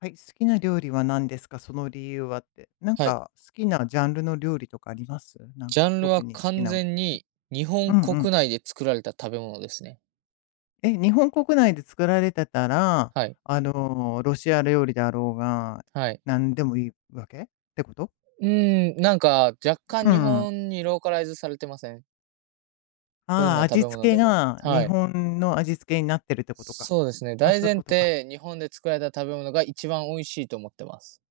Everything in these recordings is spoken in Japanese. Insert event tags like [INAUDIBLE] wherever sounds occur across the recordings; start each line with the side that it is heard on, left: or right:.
left: はい、好きな料理は何ですか？その理由はって。なん
right: はい。
left: か好きなジャンルの料理とかあります？なん
right: ジャ
left: か
right: ンル
left: 特
right: は
left: に好き
right: 完
left: なも
right: 全に日
left: の
right: 本
left: うんうん。
right: 国内で作られた食べ物ですね。
left: え、日本国内で作られてたら、
right: はい、
left: ロシア料理であろうが、
right: はい。
left: なんでもいいわけってこと？
right: 若
left: う
right: 干日
left: ん。
right: 本にローカライズされてません？どん
left: ああ、
right: な食
left: 味
right: べ物
left: 付け
right: でも。
left: が日
right: はい。
left: 本の味付けになってるってことか。
right: そうですね、
left: あ、
right: 大
left: そういう
right: 前
left: ことか。
right: 提、日本で作られた食べ物が一番美味しいと思ってます。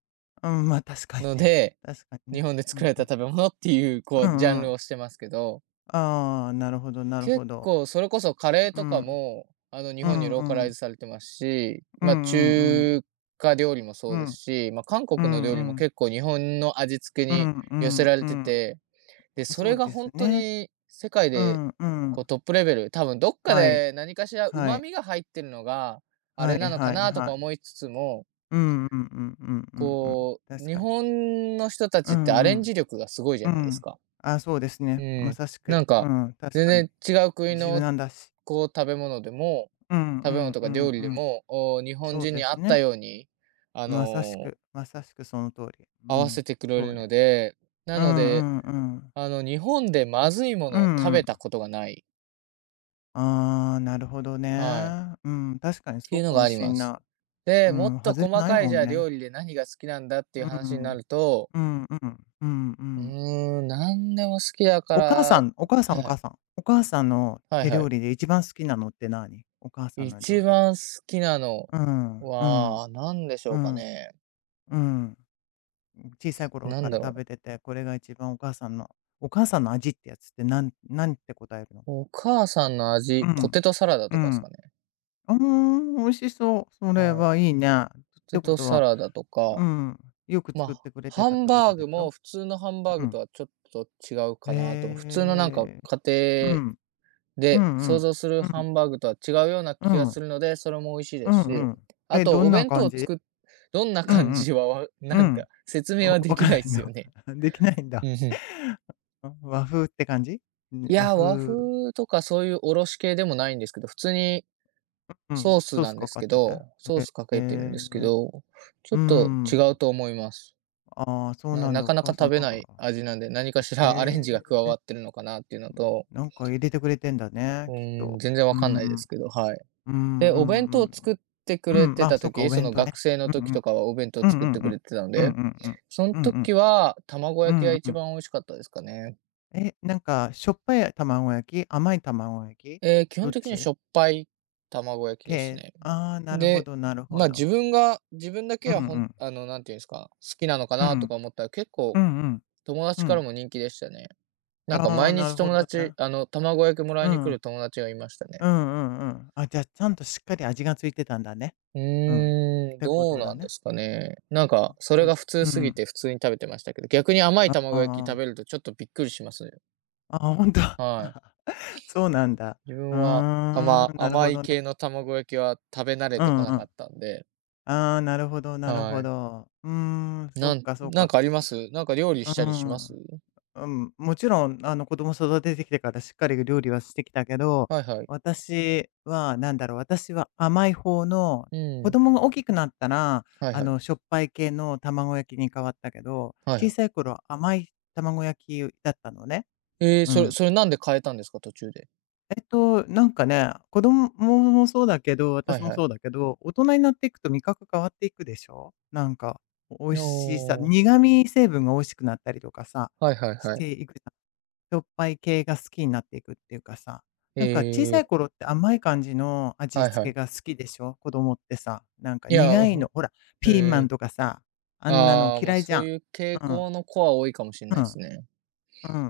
left: うん、ま、確かに
right: の
left: ね。
right: で、
left: 確かに
right: 日
left: ね。
right: 本で
left: う
right: 作ら
left: ん
right: れ
left: う
right: た
left: ん。
right: 食べ物っていう、こ
left: う
right: うジャ
left: んう
right: ンル
left: ん。
right: をしてますけど、
left: ああ、なるほどなるほ
right: 結
left: ど。
right: 構それこそカレー
left: う
right: とか
left: ん。
right: も、日
left: う
right: 本に
left: ん
right: ロ
left: う
right: ーカライズ
left: ん。
right: されてますし、
left: うんう
right: ま
left: ん
right: あ、
left: うん。
right: 中華料理も
left: う
right: そうです
left: ん、
right: し、まあ、韓
left: う
right: 国の
left: ん、
right: 料
left: う
right: 理も
left: ん、
right: 結構日本の味付け
left: う
right: に
left: ん、う
right: 寄せ
left: ん、
right: ら
left: う
right: れて
left: ん、
right: て、で、そ
left: そ
right: れ
left: う
right: が
left: で
right: ほ
left: す
right: んと
left: ね。
right: に世界
left: う
right: で、
left: ん、う
right: こう
left: ん。
right: トップレベル、多分どっか
left: はい、
right: で何かしら
left: は
right: 旨
left: い、
right: 味が入ってるのが、あ
left: は
right: れ
left: い、
right: なのか
left: はい、
right: なとか
left: はい。
right: 思いつつも、
left: うん、うん、うん、うん、うん、うん。
right: こう、
left: 確
right: 日
left: かに。
right: 本の人た
left: う
right: ちってアレ
left: ん、う
right: ン
left: ん、
right: ジ力がすごいじ
left: う
right: ゃないです
left: ん。
right: か。
left: あ、そうです
right: う
left: ね。ま
right: ん、
left: さしく。
right: なん
left: う
right: か、
left: ん、確
right: 全
left: かに。
right: 然違う国
left: 柔
right: の、
left: 軟だし。
right: こう、
left: うん、う
right: 食べ物
left: ん、
right: と
left: う
right: か
left: ん、
right: 料理
left: う
right: で
left: ん。
right: も、お日本
left: そう
right: 人
left: で
right: に合
left: す
right: った
left: ね。
right: ように、あ
left: まさし
right: の、
left: く、まさしくその通り。う
right: 合わせ
left: ん、
right: てくれ
left: そ
right: る
left: うね。
right: ので、な
left: う
right: の
left: ん、う
right: で、
left: ん、うん。
right: 日本でまずいも
left: う
right: のを食
left: ん、う
right: べた
left: ん。
right: ことがない。
left: ああ、なるほど
right: はい。
left: ね。うん、確
right: っ
left: かに
right: て
left: そ
right: い
left: う
right: うの
left: か
right: が
left: も
right: あり
left: し
right: ま
left: ん
right: す。
left: ない。
right: で、
left: う
right: もっ
left: ん、
right: と
left: 外れ
right: 細
left: ない
right: かい
left: も
right: じゃ
left: ん
right: あ
left: ね。
right: 料理で何が好きなんだっていう
left: う
right: 話にな
left: ん、
right: ると、
left: うん、うん、うん、うん。
right: なんでも好きだか
left: お
right: ら。
left: 母さ
right: は
left: んお母さん
right: い
left: お
right: は
left: 母
right: い。
left: さん。お母さんの
right: はい
left: 手
right: は
left: 料
right: い。
left: 理で一番好きなのって何？お母さんの料
right: 一
left: 理で。
right: 番好きなの
left: うん、うん、
right: は、何でしょ
left: う
right: うか
left: ん、
right: ね。
left: うん。小さい頃
right: な
left: か
right: ん
left: ら
right: だ
left: 食
right: ろ
left: べ
right: う。
left: てて、これが一番お母さんのお母さんの味ってやつってなんなんて答えるの？
right: お母さんの
left: う
right: 味、ポ
left: ん、
right: テトサラダ
left: う
right: とかです
left: ん。う
right: かね。
left: ーん、美味しそう。それ
right: はい。
left: はいいね。っ
right: ポテ
left: てこ
right: ト
left: と
right: サ
left: は、
right: ラダとか、
left: うん、よく
right: ま
left: 作っ
right: あ、
left: てくれて
right: ハ
left: たっ
right: ン
left: てこ
right: バ
left: と
right: ー
left: で
right: グ
left: し
right: も
left: ょ？
right: 普通のハンバー
left: う
right: グ
left: ん。
right: とはちょっと違う
left: へ
right: かなと。普通のなんか
left: え。う
right: 家
left: ん。
right: 庭
left: う
right: で
left: んう
right: 想
left: ん。
right: 像する
left: う
right: ハ
left: ん。
right: ンバーグとは違うような
left: う
right: 気がす
left: ん。
right: るので、それも美味しい
left: う
right: です
left: ん
right: し、
left: うん。
right: あ
left: え、
right: と
left: ど
right: お
left: んな
right: 弁当
left: 感
right: をつ
left: じ？
right: く、どんな
left: うん
right: 感
left: うん。
right: じは、わ
left: う
right: なん
left: ん。
right: か説明
left: わ
right: はで
left: わ
right: き
left: かん
right: ない
left: な
right: で
left: い
right: すよ
left: の。
right: ね。
left: [LAUGHS] できないん
right: う
left: だ。
right: んうん。
left: [LAUGHS] あ和風って感じ？ん、
right: い
left: 和
right: や、和
left: 風
right: 風とかそういうおろし系でもないんですけど、普通に
left: うん、
right: ソース
left: ソー
right: な
left: ス
right: んで
left: か
right: す
left: かっ
right: け
left: てて。へ
right: ど、ソースかけてるんですけ
left: え。
right: ど、ちょっ
left: う
right: と違う
left: ん。
right: と思います。
left: ああ、そうなん
right: な
left: だ。お
right: かな
left: 母
right: か
left: さ
right: 食
left: ん
right: べ
left: なん
right: ない
left: か
right: 味なんで、何かしらアレンジが
left: へ
right: 加
left: え、
right: わってるのかなっていうのと、
left: なんか入れてくれてんだね、
right: う
left: きっ
right: ー
left: と。
right: ん、全然
left: う
right: わかん
left: ん。
right: ない
left: う
right: で
left: ん
right: すけど、はい。
left: う
right: で、
left: ん
right: お弁当
left: う
right: を作っ
left: ん
right: てく
left: う
right: れ
left: ん。うん、
right: て
left: まあ、
right: た
left: そっか、お
right: 時、そ
left: 弁
right: の
left: 当ね。
right: 学生の
left: う
right: 時と
left: ん
right: かはお弁当を
left: ま。うんう
right: 作っ
left: ん
right: て
left: う
right: くれ
left: ん。
right: てたの
left: うん
right: で、
left: うんうん。
right: その
left: うんうん。
right: 時は卵
left: う
right: 焼きが
left: んう
right: 一
left: ん。
right: 番美味しかったですかね。
left: え、なんか、しょっぱい卵焼き、甘い卵焼き、
right: ええ、基
left: ど
right: 本
left: っ
right: 的にし
left: ち
right: ょっぱい卵焼きです
left: 系？
right: ね。
left: ああー、なるほ
right: で、
left: どなるほ
right: ま、
left: ど。
right: 自分だ
left: うん
right: け
left: う
right: は
left: ん。
right: なんていうんですか、好きなのか
left: う
right: なと
left: ん。
right: か思ったら、結
left: う
right: 構
left: んうん。
right: 友
left: う
right: 達から
left: ん。
right: も人気でしたね。なんか
left: ああ、
right: 毎
left: な
right: 日
left: るほ
right: 友
left: どね。
right: 達卵焼きもら
left: う
right: いに来
left: ん。
right: る友達がいました
left: う
right: ね。
left: んうんうん。あ、じゃあ、ちゃんとしっかり味がついてたんだね。
right: う
left: うん。っ
right: ーん、
left: てこ
right: どう
left: とだ
right: なんで
left: ね。
right: すかね。なん
left: あ、
right: か、それが普通
left: う
right: すぎ
left: ん。
right: て普通に食べてましたけど、逆に甘い
left: あ
right: 卵焼き食
left: あ。
right: べるとちょっとびっくりしますね。
left: あ本当
right: はい。
left: [LAUGHS] そうなんだ。
right: 自
left: うー
right: 分は、
left: ん、なる
right: 甘
left: ほ
right: い
left: どね。
right: 系の卵焼きは食べ慣れ
left: う
right: て
left: ん
right: こな
left: う
right: か
left: ん。
right: ったんで、
left: ああ、なるほどなるほ
right: はい。
left: ど。うーん、そっかそっ
right: なん
left: か。
right: かあります？なんか料理
left: う
right: し
left: ー
right: たりします？
left: ん。うん、もちろん、子供育ててきてからしっかり料理はしてきたけど、
right: はいはい。
left: 私はなんだろう、私は甘い方の、
right: う
left: 子
right: ん。
left: 供が大きくなったら、
right: はいはい。
left: しょっぱい系の卵焼きに変わったけど、
right: はいは
left: 小
right: い。
left: さい頃は甘い卵焼きだったのね。
right: えー、
left: う
right: それ、
left: ん。
right: それなんで変えたんですか？途中で。
left: えっと、なんかね、子供もそうだけど、
right: は
left: 私
right: い
left: も
right: はい。
left: そうだけど、大人になっていくと味覚変わっていくでしょなんか、美味
right: お
left: しさ、
right: ー、
left: 苦味成分が美味しくなったりとかさ、
right: はいはい
left: し
right: はい。
left: ていくじゃん。しょっぱい系が好きになっていくっていうかさ、なんか小さい
right: え
left: 頃って甘い感じの
right: ー、
left: 味
right: はいは
left: 付け
right: い。
left: が好きでしょ、子供ってさ。なんか
right: いや、
left: 苦い
right: [LAUGHS]
left: の、ほら、ピーマ
right: え
left: ン
right: え、
left: とかさ、あんなの
right: ああ、ま、
left: 嫌いじ
right: そ
left: ゃ
right: う
left: ん。
right: いう傾
left: うん、
right: 向の子は多いかもしれな
left: う
right: いで
left: ん、
right: すね。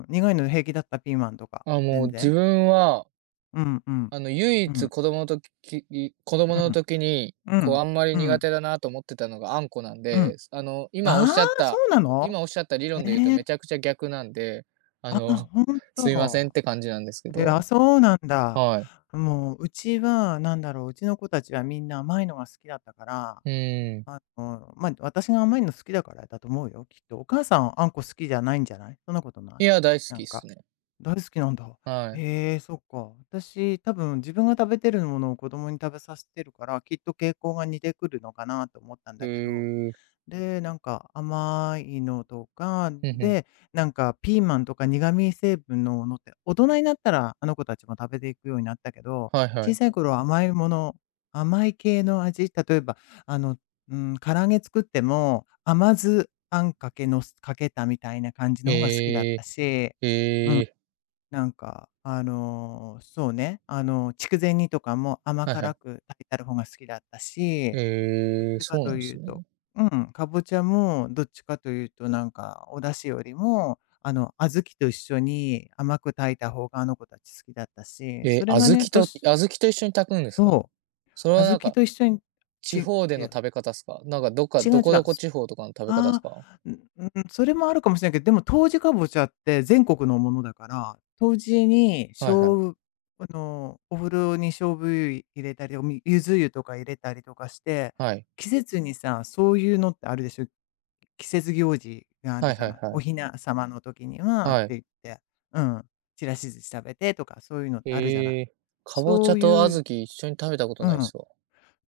left: うん。苦いの平気だった、ピーマンとか、
right: あ、も
left: 全
right: う自
left: 然。
right: 分は、
left: うんうん、
right: 唯
left: う
right: 一
left: ん、
right: 子供
left: う
right: の
left: ん、
right: 時に、
left: う
right: こう、あ
left: ん、
right: んまり
left: う
right: 苦
left: ん、
right: 手だなと思ってたのがあんこなん
left: うん。
right: で、
left: ああ、そうなの？
right: 今おっしゃった理
left: え
right: 論で言うとめ
left: え、
right: ちゃくちゃ逆なんで、あ
left: あ、
right: の、[LAUGHS]
left: ほん
right: すいませんっ
left: と。
right: て感じなんですけ
left: いや、
right: ど。
left: そうなんだ。
right: はい。
left: もう、うちは、なんだろう、うちの子たちはみんな甘いのが好きだったから
right: うん。
left: まあ、私が甘いの好きだからだと思うよ、きっと。お母さん、あんこ好きじゃないんじゃない？そんなことない？
right: いや、大好
left: な
right: き
left: ん
right: っ
left: か、
right: すね。
left: 大好きなんだ。
right: はい。
left: へえ、そっか。私、多分自分が食べてるものを子供に食べさせてるから、きっと傾向が似てくるのかなと思ったん
right: へ
left: だけど
right: え。
left: で、なんか甘いのとか、
right: うんうん。
left: で、なんかピーマンとか苦味成分のものって、大人になったらあの子たちも食べていくようになったけど、
right: はいは
left: 小
right: い。
left: さい頃は甘いもの、甘い系の味、例えば、あの、うん、唐揚げ作っても、甘酢あんかけのすかけたみたいな感じの方が好きだっ
right: え
left: た
right: え、
left: し、う
right: え
left: ん、
right: え、
left: なんか、そうね、筑前煮とかも甘
right: はいは
left: 辛
right: い。
left: く炊いてある方が好きだったし、どっ
right: ええ、
left: ちか
right: そうな
left: と
right: んで
left: い
right: す
left: うと、
right: ね。
left: うん、かぼちゃもどっちかというとなんかお出汁よりも、小豆と一緒に甘く炊いた方があの子たち好きだったし、
right: え、
left: それがね、年
right: 小豆と一緒に炊くんですか？
left: そ
right: それ
left: う、小
right: はなん
left: 豆
right: か、
left: と一緒に、
right: 地
left: ち
right: 方で
left: い
right: の
left: や、
right: 食べ方っすか？なんかどっか、
left: 違う違
right: どこ
left: う。
right: どこ
left: す
right: 地方とかの食べ方っす
left: あ
right: か？
left: あ、うんうん、それもあるかもしれないけど、でも当時かぼちゃって全国のものだから、当時にし
right: はいは
left: ょ
right: い。
left: うお風呂にしょうぶ入れたり、おみゆず湯とか入れたりとかして、
right: はい。
left: 季節にさ、そういうのってあるでしょ季節行事があ
right: は
left: る
right: い
left: じゃ
right: はい
left: ない。
right: は
left: お
right: い。
left: 雛様の時にはって
right: はい。
left: 言って、うん、ちらし寿司食べてとか、そういうのってあるじゃない。
right: ええ。かぼち
left: そ
right: ゃ
left: う
right: と
left: い
right: 小
left: う、
right: 豆一緒に食べたこと
left: う
right: ないっ
left: ん、
right: すわ。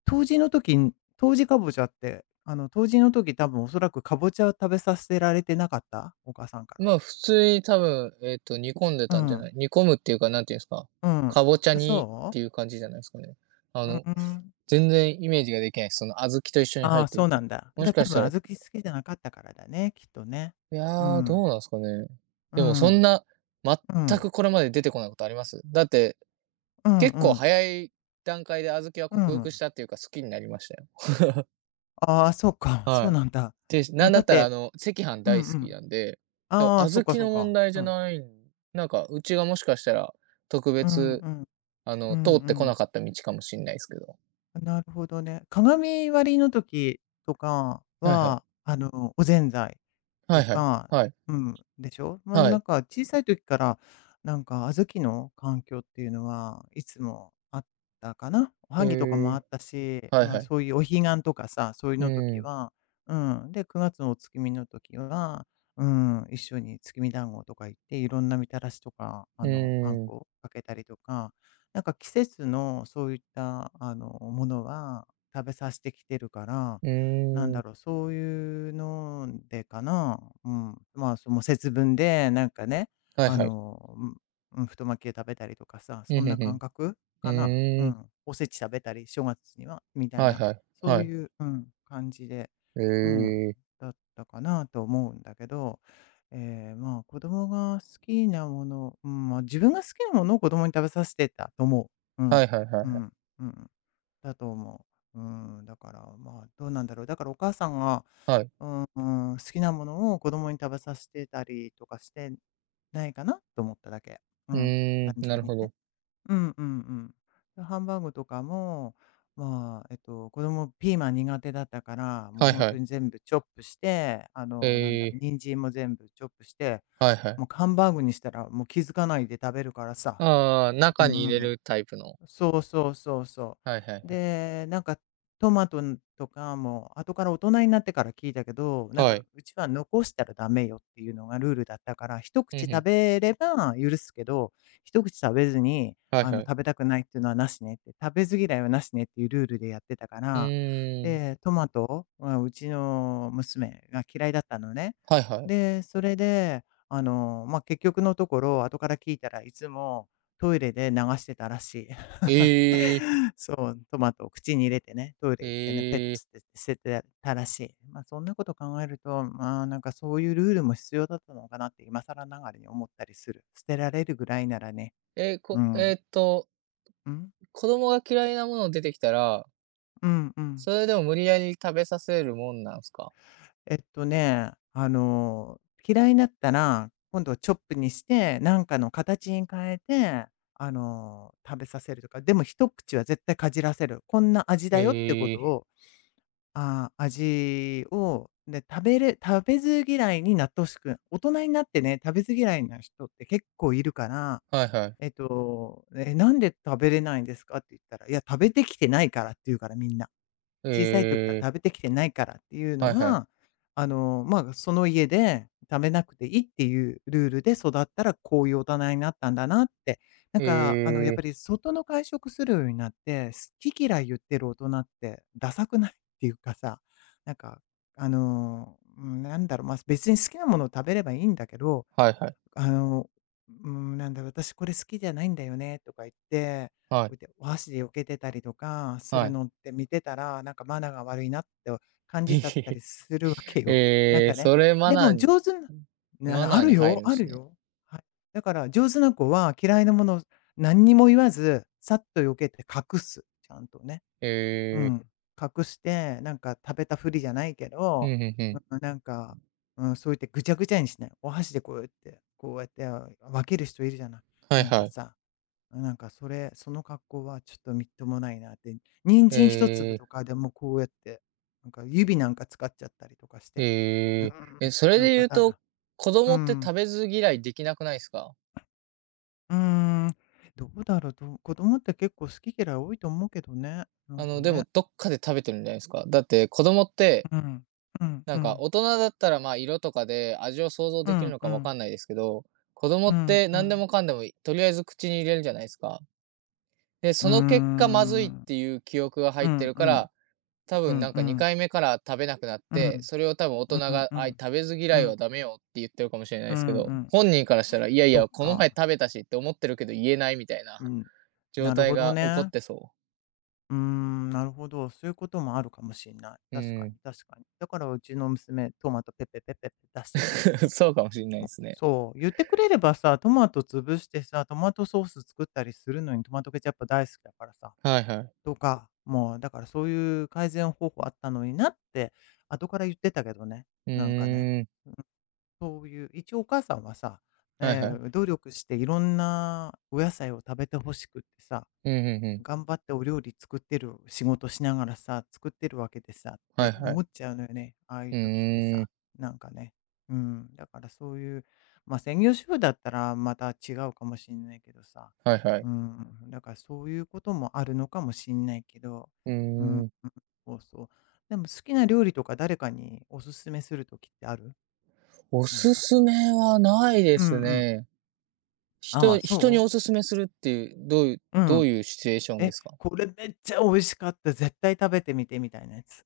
left: 冬至の時に冬至かぼちゃって、冬至の時多分おそらくかぼちゃを食べさせられてなかった？お母さんから。
right: ま、あ普通に多分、えっと、煮込んで
left: う
right: たんじゃ
left: ん、
right: ない煮込むっていうか、なんて言うんですか、
left: うん。
right: かぼちゃ
left: あ、
right: 煮っ
left: そう？
right: ていう感じじゃないですかね。あ
left: う
right: の、
left: んうん。
right: 全然イメージができない。その小豆と一緒に
left: あ
right: 入
left: あ、
right: って
left: そ
right: る
left: う
right: け
left: な
right: ど。
left: んだ。
right: もし
left: で、多
right: かし
left: 分
right: た
left: 小
right: ら、い
left: 豆好きじゃなかったからだね、きっとね。う
right: やー、
left: ん、
right: どうなんすかね。
left: う
right: でもそん
left: ん、
right: な、
left: う
right: 全
left: ん、
right: くこれまで出てこないことありますだって、
left: うん
right: 結
left: う
right: 構
left: ん、
right: 早い段階で小豆は
left: う
right: 克服し
left: ん。
right: たっていうか好きになりましたよ。
left: ああ、そうか、そう
right: は
left: なんだ。
right: い。で、
left: ま
right: な
left: あ、
right: んだ
left: だ
right: っ
left: っ
right: たらあ
left: て
right: の、赤飯
left: うん
right: 大好
left: う
right: き
left: ん。
right: なんで、多分
left: ああ、そっ
right: 小
left: かそっ
right: 豆の問
left: か。
right: 題じ
left: う
right: ゃ
left: ん。
right: ない、なんかうちがもしかしたら特
left: うん
right: 別、
left: うん。うん
right: 通っ
left: う
right: てこな
left: ん
right: かった道かもしんないですけど。
left: あ、なるほどね。鏡割りの時とか
right: はいは
left: は、
right: い。
left: おぜんざい
right: は
left: と
right: いはい。
left: か、
right: はい。
left: うん、でしょ。まあ、
right: は
left: なん
right: い。
left: か小さい時から、なんか小豆の環境っていうのはいつもあったかな。お
right: え
left: はぎとかもあ
right: ー、
left: ったし、
right: はい
left: まあ、
right: はい。
left: そういうお彼岸とかさ、そういう
right: う
left: の時
right: ん。
left: は、うん、で、9月のお月見の時は、うん、一緒に月見団子とか行って、いろんなみたらしとか、
right: う
left: あん
right: ーん。
left: こかけたりとかなんか季節のそういった、ものは食べさせてきてるから、
right: うー
left: なんだ
right: ん、
left: ろう、そういうのでかな。うん。まあ、その節分で、なんかね、
right: はい
left: あ
right: はい。
left: の、う太巻きで食べたりとかさ、
right: う
left: そん
right: ん、う
left: な
right: んう
left: 感
right: ん。
left: 覚かな。う
right: うーん、
left: ん。おせち食べたり、正月には、みたい
right: はい
left: な、
right: はい、
left: そう
right: はい。
left: いう、うん、感じで、
right: え
left: うん、
right: え、
left: だったかなと思うんだけど、ええ、まあ、子供が好きなもの、うん、ま、自分が好きなものを子供に食べさせてたと思う。うん。
right: はいはいはい
left: う
right: は
left: ん。
right: い。
left: うん。だと思う。うん、だから、まあ、どうなんだろう。だからお母さんが、
right: はい。
left: うん、うん好きなものを子供に食べさせてたりとかしてないかなと思っただけ。う
right: う
left: ん、
right: ー
left: 単
right: ん、な
left: 純
right: る
left: に
right: ほ
left: ね。
right: ど。
left: うんうんうん。ハンバーグとかも、まあ、えっと、子供ピーマン苦手だったから、もう
right: はい
left: 本
right: は
left: 当
right: い。
left: に全部チョップして、
right: え
left: なんだろう、
right: え、
left: 人参も全部チョップして
right: はいはい。
left: もうハンバーグにしたら、もう気づかないで食べるからさ。
right: ああ、
left: う
right: 中
left: んう
right: に入
left: ん
right: れ
left: うん。
right: るタイプの。
left: そうそうそうそ
right: はいはいは
left: う。
right: い。
left: で、なんかトマトとかも後から大人になってから聞いたけど、なん
right: は
left: か
right: い。
left: うちは残したらダメよっていうのがルールだったから、一
right: う
left: 口
right: ん、
left: 食
right: ん。
left: べれば許すけど、一口食べずに、
right: はいはい。
left: 食べたくないっていうのはなしねって、食べず嫌いはなしねっていうルールでやってたか
right: う
left: ら、
right: ーん、
left: で、トマトはうちの娘が嫌いだったのね。
right: はいはい。
left: で、それで、まあ、結局のところ、後から聞いたらいつもトイレで流してたらしい。
right: ええ、
left: [LAUGHS] そう、トマトを口に入れてね、トイレ行ってね、ペッ
right: ええ。
left: ツって捨ててたらしい。まあ、そんなこと考えると、まあ、なんかそういうルールも必要だったのかなって今更ながらに思ったりする。捨てられるぐらいならね。うん。
right: えっと、
left: うん。
right: 子供が嫌いなもの出てきたら、
left: うんうん。
right: それでも無理やり食べさせるもんなんすか？
left: えっとね、あの、嫌いになったら、今度はチョップにして、なんかの形に変えて、食べさせるとか、でも一口は絶対かじらせる。こんな味だよってこ
right: え
left: と
right: え、
left: をああ、味を、で、食べず嫌いになってほしく大人になってね、食べず嫌いな人って結構いるから、
right: はいはい。
left: 「え、なんで食べれないんですか？」って言ったら、「いや、食べてきてないから」って言うから、みんな。
right: え
left: 小さい時から
right: え、
left: 食べてきてないからっていうの
right: はいはい。
left: は、まあ、その家で食べなくていいっていうルールで育ったら、こういう大人になったんだなって。なん
right: え
left: か、やっ
right: え。
left: ぱり外食するようになって、好き嫌い言ってる大人ってダサくないっていうかさ、なんか、まあ、別に好きなものを食べればいいんだけど、
right: はいはい。
left: あの、うーん、なんだ、私これ好きじゃないんだよねとか言って、
right: は
left: こうや
right: い、
left: ってお箸で避けてたりとかす
right: は
left: る
right: い。
left: のって見てたら、なんかマナーが悪いなって感じちゃった
right: [LAUGHS]
left: りするわけよ。なん
right: え
left: か
right: ー、
left: ね。
right: それマ
left: で
right: ナー
left: も
right: に、
left: 上手なね、あ
right: マ
left: の、あ
right: ナー
left: る
right: に入
left: よ、
right: るんで
left: あ
right: す
left: る
right: ね。
left: よ。はい。だから上手な子は嫌いなもの、を何にも言わず、さっと避けて隠す、ちゃんとね。
right: え
left: う
right: え、
left: ん、隠して、なんか食べたふりじゃないけ
right: う
left: ど、
right: んうんうん。
left: うん、なんか、うん、そう言ってぐちゃぐちゃにしない。お箸でこうやって、こうやって分ける人いるじゃない。
right: はい
left: なん
right: は
left: か
right: い。
left: さ、なんかそれ、その格好はちょっとみっともないなって。人
right: え
left: 参一粒と
right: え、
left: かでもこうやって、なんか指なんか使っちゃったりとかして、う
right: え
left: ん、
right: ーえ、それ
left: なん
right: で
left: か
right: 言うと、
left: だ、
right: 子
left: う
right: 供って
left: ん、
right: 食べず嫌いできなくないですか？
left: うーん、どうだろう、子供って結構好き嫌い多いと思うけどね。なんか
right: で
left: ね。
right: もどっかで食べてるんじゃないですか？だって子供って、
left: うん、うん、
right: な
left: う
right: んか
left: ん、
right: 大人だったら、まあ、色とかで味を想像
left: う
right: できる
left: ん、
right: の
left: う
right: かわ
left: ん。
right: かんないですけど、子供
left: う
right: っ
left: ん
right: て
left: う
right: 何で
left: ん。
right: もかんでも、とりあえず口に入れるじゃないですか。で、
left: うー
right: その結果まずいっ
left: ん。
right: ていう記憶が
left: う
right: 入って
left: ん
right: る
left: う
right: か
left: ん。
right: ら、多
left: う
right: 分
left: ん
right: なん
left: う
right: か
left: ん。
right: 2回目から食べなくなっ
left: う
right: て、
left: ん。
right: それを多分大
left: う
right: 人
left: ん
right: が、
left: うん。
right: 食べず
left: う
right: 嫌い
left: ん。
right: はダメよって言ってるかもしれない
left: う
right: ですけ
left: んう
right: ど、
left: ん。
right: 本人からしたら、いやい
left: そっ
right: や、この前
left: か。
right: 食べたしって思ってるけど言えないみたい
left: う
right: な
left: ん。
right: [LAUGHS] 状
left: なる
right: 態
left: ほど
right: が起こっ
left: ね。
right: てそう。
left: うーん、なるほど。そういうこともあるかもしれない。
right: う
left: 確かに
right: ん。
left: 確かに。だからうちの娘、トマトペペペペって出してたんだ
right: [LAUGHS]
left: ね。
right: そうかもしれないで
left: も
right: すね。
left: そう、言ってくれればさ、トマト潰してさ、トマトソース作ったりするのに、トマトケチャップ大好きだからさ
right: はいはい。
left: とか、もうだからそういう改善方法あったのになって、後から言ってたけどね、
right: う
left: なんかね、
right: ーん。
left: そういう、一応お母さんはさ、
right: はいはい。
left: 努力していろんなお野菜を食べて欲しくってさ
right: うんうんうん。
left: 頑張ってお料理作ってる仕事しながらさ、作ってるわけでさっ
right: はい
left: て
right: は
left: 思
right: い。
left: っちゃうのよね。ああいう
right: う
left: 時って
right: ー
left: さ、
right: ん。
left: なんかね。うん。だからそういう、まあ専業主婦だったらまた違うかもしんないけどさ。
right: はいは
left: う
right: い。
left: ん。だからそういうこともあるのかもしんないけど。
right: う
left: うん。
right: ーん。
left: そうそう。でも好きな料理とか誰かにおすすめするときってある
right: お
left: なん
right: す
left: か。
right: すめはないで
left: うんう
right: す
left: ん。
right: ね。
left: ああ、
right: 人
left: そ
right: におす
left: う
right: すめするっていう、
left: う
right: ど
left: ん。
right: ういうシチュエーションで
left: え、
right: すか？
left: これめっちゃ美味しかった。絶対食べてみてみたいなやつ。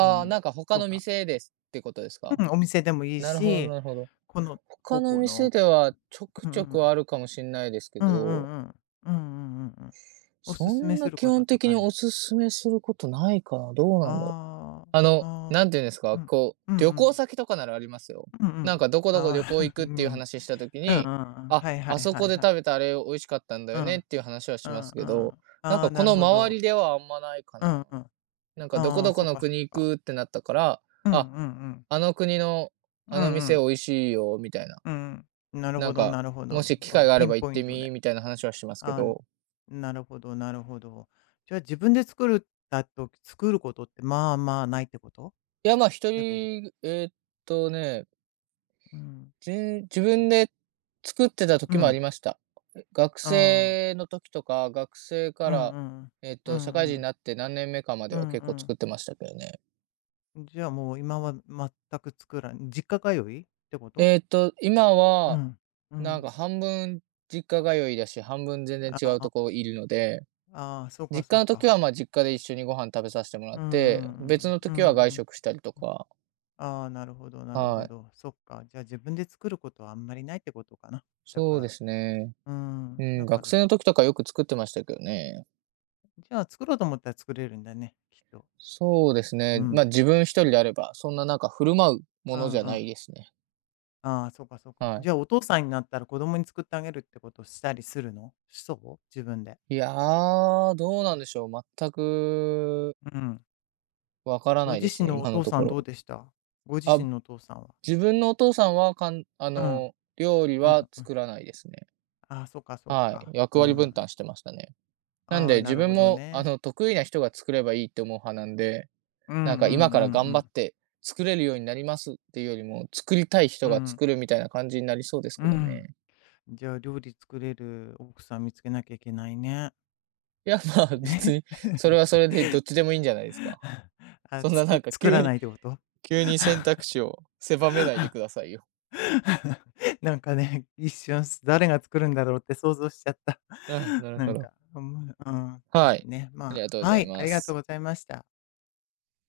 left: う
right: あ、
left: ん。
right: なんか他
left: と
right: の
left: か、
right: 店ですってことですか？
left: うん、お店でもいい
right: なるほど
left: し、
right: なるほど。
left: この
right: 他
left: 高
right: の
left: 校
right: 店
left: の
right: ではちょく
left: うんう
right: ちょく
left: ん。
right: あるかもしんないですけ
left: うんう
right: ど、
left: んうん。うんうんうんうん。お
right: そ
left: すすめ
right: ん
left: す
right: な
left: る
right: 基
left: こと
right: 本
left: と
right: 的
left: か
right: に
left: な
right: お
left: い？
right: すすめすることないかな、どうなんだろう。
left: あーあ
right: なんていうんです
left: ー、う
right: か、
left: ん
right: こ
left: う
right: う、
left: ん
right: 旅
left: う
right: 行
left: ん
right: 先とかならありますよ。
left: うんう
right: なん
left: ん
right: かどこどこ旅行行くっていう
left: あ
right: 話した時
left: ー [LAUGHS] うんうん
right: に、
left: うんうん。
right: あ、
left: はいは
right: あ
left: い
right: そ
left: は
right: こ
left: い
right: で
left: はい。
right: 食べたあれ美味しかったんだ
left: う
right: よ
left: ん。うん
right: ねっていう話は
left: うん。
right: しますけど、
left: あ
right: なん
left: あ、
right: かこ
left: なる
right: の
left: ほ
right: 周
left: ど。
right: りではあんまないか
left: う
right: な。
left: んうん。
right: なんかどこ
left: ああ、
right: どこ
left: そっ
right: の
left: かそっ
right: 国行
left: か。
right: くってなったから、
left: う
right: あ、
left: んうんうん。
right: あの国の
left: うん
right: あの
left: う
right: 店美
left: ん。
right: 味しいよみたいな、
left: うんうん。なる
right: な
left: ほ
right: ん
left: ど
right: か、
left: なるほ
right: も
left: ど。
right: し機
left: まあ、
right: 会があ
left: ピ
right: れ
left: ン
right: ば行っ
left: ポイン
right: て
left: トで。
right: みみたいな話はしますけ
left: あ、
right: ど、
left: なるほどなるほど。じゃあ自分で作るだと作ることってまあまあないってこと
right: いや、まあ、一
left: ってこと。
right: 人、ね、
left: うん。
right: 自分で作ってた
left: う
right: 時もあ
left: ん。
right: りました。学
left: ああ。
right: 生の時とか、学生か
left: うんう
right: ら、
left: んうん。
right: えーっ
left: う
right: と、社会
left: ん
right: 人
left: う
right: に
left: ん。
right: なって何年目かま
left: う
right: では結構
left: ん
right: 作ってましたけどね。
left: じゃあもう今は全く作らん実家通いってこと？
right: えーっと、今
left: う
right: は、
left: ん。う
right: なん
left: ん。
right: か半分実家通いだし、半分全然
left: あ
right: 違うと
left: あ、
right: こいるので、
left: ああ、そうか
right: 実
left: そ
right: 家
left: う
right: の時
left: か。
right: は、ま、実家で一緒にご飯食べさせてもら
left: う
right: って、
left: んう
right: 別
left: ん
right: の
left: うん。
right: 時は
left: うん
right: 外
left: うん。
right: 食したりとか、
left: ああ、なるほどなる
right: は
left: ほ
right: い。
left: ど。そっか。じゃあ自分で作ることはあんまりないってことかな。だか
right: そうで
left: ら、
right: すね。
left: う
right: う
left: ん、だ
right: ん、
left: か
right: 学
left: ら
right: 生の時とかよく作ってましたけどね。
left: じゃあ、作ろうと思ったら作れるんだね、きっと。
right: そうです
left: う
right: ね、
left: ん。
right: ま、自分一人であれば、そんななんか振る舞う
left: う
right: もの
left: ん
right: じゃ
left: う
right: ない
left: ん。
right: ですね。
left: ああ、そうかそうか。
right: は
left: じ
right: い。
left: ゃあ、お父さんになったら子供に作ってあげるってことをしたりするの？しそう？自分で。
right: いやー、どうなんでしょう、全く
left: うん。
right: わから
left: ご
right: ないで
left: 自
right: す
left: 身
right: ね、
left: のお
right: 今の
left: 父
right: と
left: さ
right: こ
left: んどう
right: ろ。
left: でした？ご自
right: あ、
left: 身のお父さんは。
right: 自分のお父さんは、
left: うん。
right: 料理
left: うん
right: は
left: うん。
right: 作らないですね。
left: ああ、そうかそう
right: はい、
left: か。
right: 役
left: う
right: 割
left: ん。
right: 分担してましたね。なん
left: ああ、
right: で、
left: な
right: 自
left: る
right: 分
left: ほど
right: も、
left: ね。
right: 得意な人が作ればいいって思う派なんで、
left: うんうんうんう
right: なんか今から頑張っ
left: ん。
right: て作れるようになりますっていうよりも、作りたい人
left: う
right: が
left: ん。
right: 作るみたいな感じになりそうです
left: う
right: けど
left: ん。
right: ね。
left: じゃあ、料理作れる奥さん見つけなきゃいけないね。
right: いや、まあ、別
left: え
right: にそれはそれ
left: [LAUGHS]？
right: でどっちでもいいんじゃないですか。
left: あ、
right: そんななんか
left: 作らないってこと？
right: 急に選
left: [LAUGHS]
right: 択肢を狭めないでくだ
left: [LAUGHS]
right: さいよ。
left: なんかね、一瞬誰が作るんだろうって想像しちゃった。
right: あ、
left: [LAUGHS]
right: なる
left: な
right: ほ
left: ん
right: ど。
left: か、うん、うん、で
right: は
left: す
right: い。
left: ね。
right: あり
left: ま
right: がとう
left: あ、
right: ござ
left: は
right: い
left: い、あ
right: ま
left: りがとう
right: す。
left: ございました。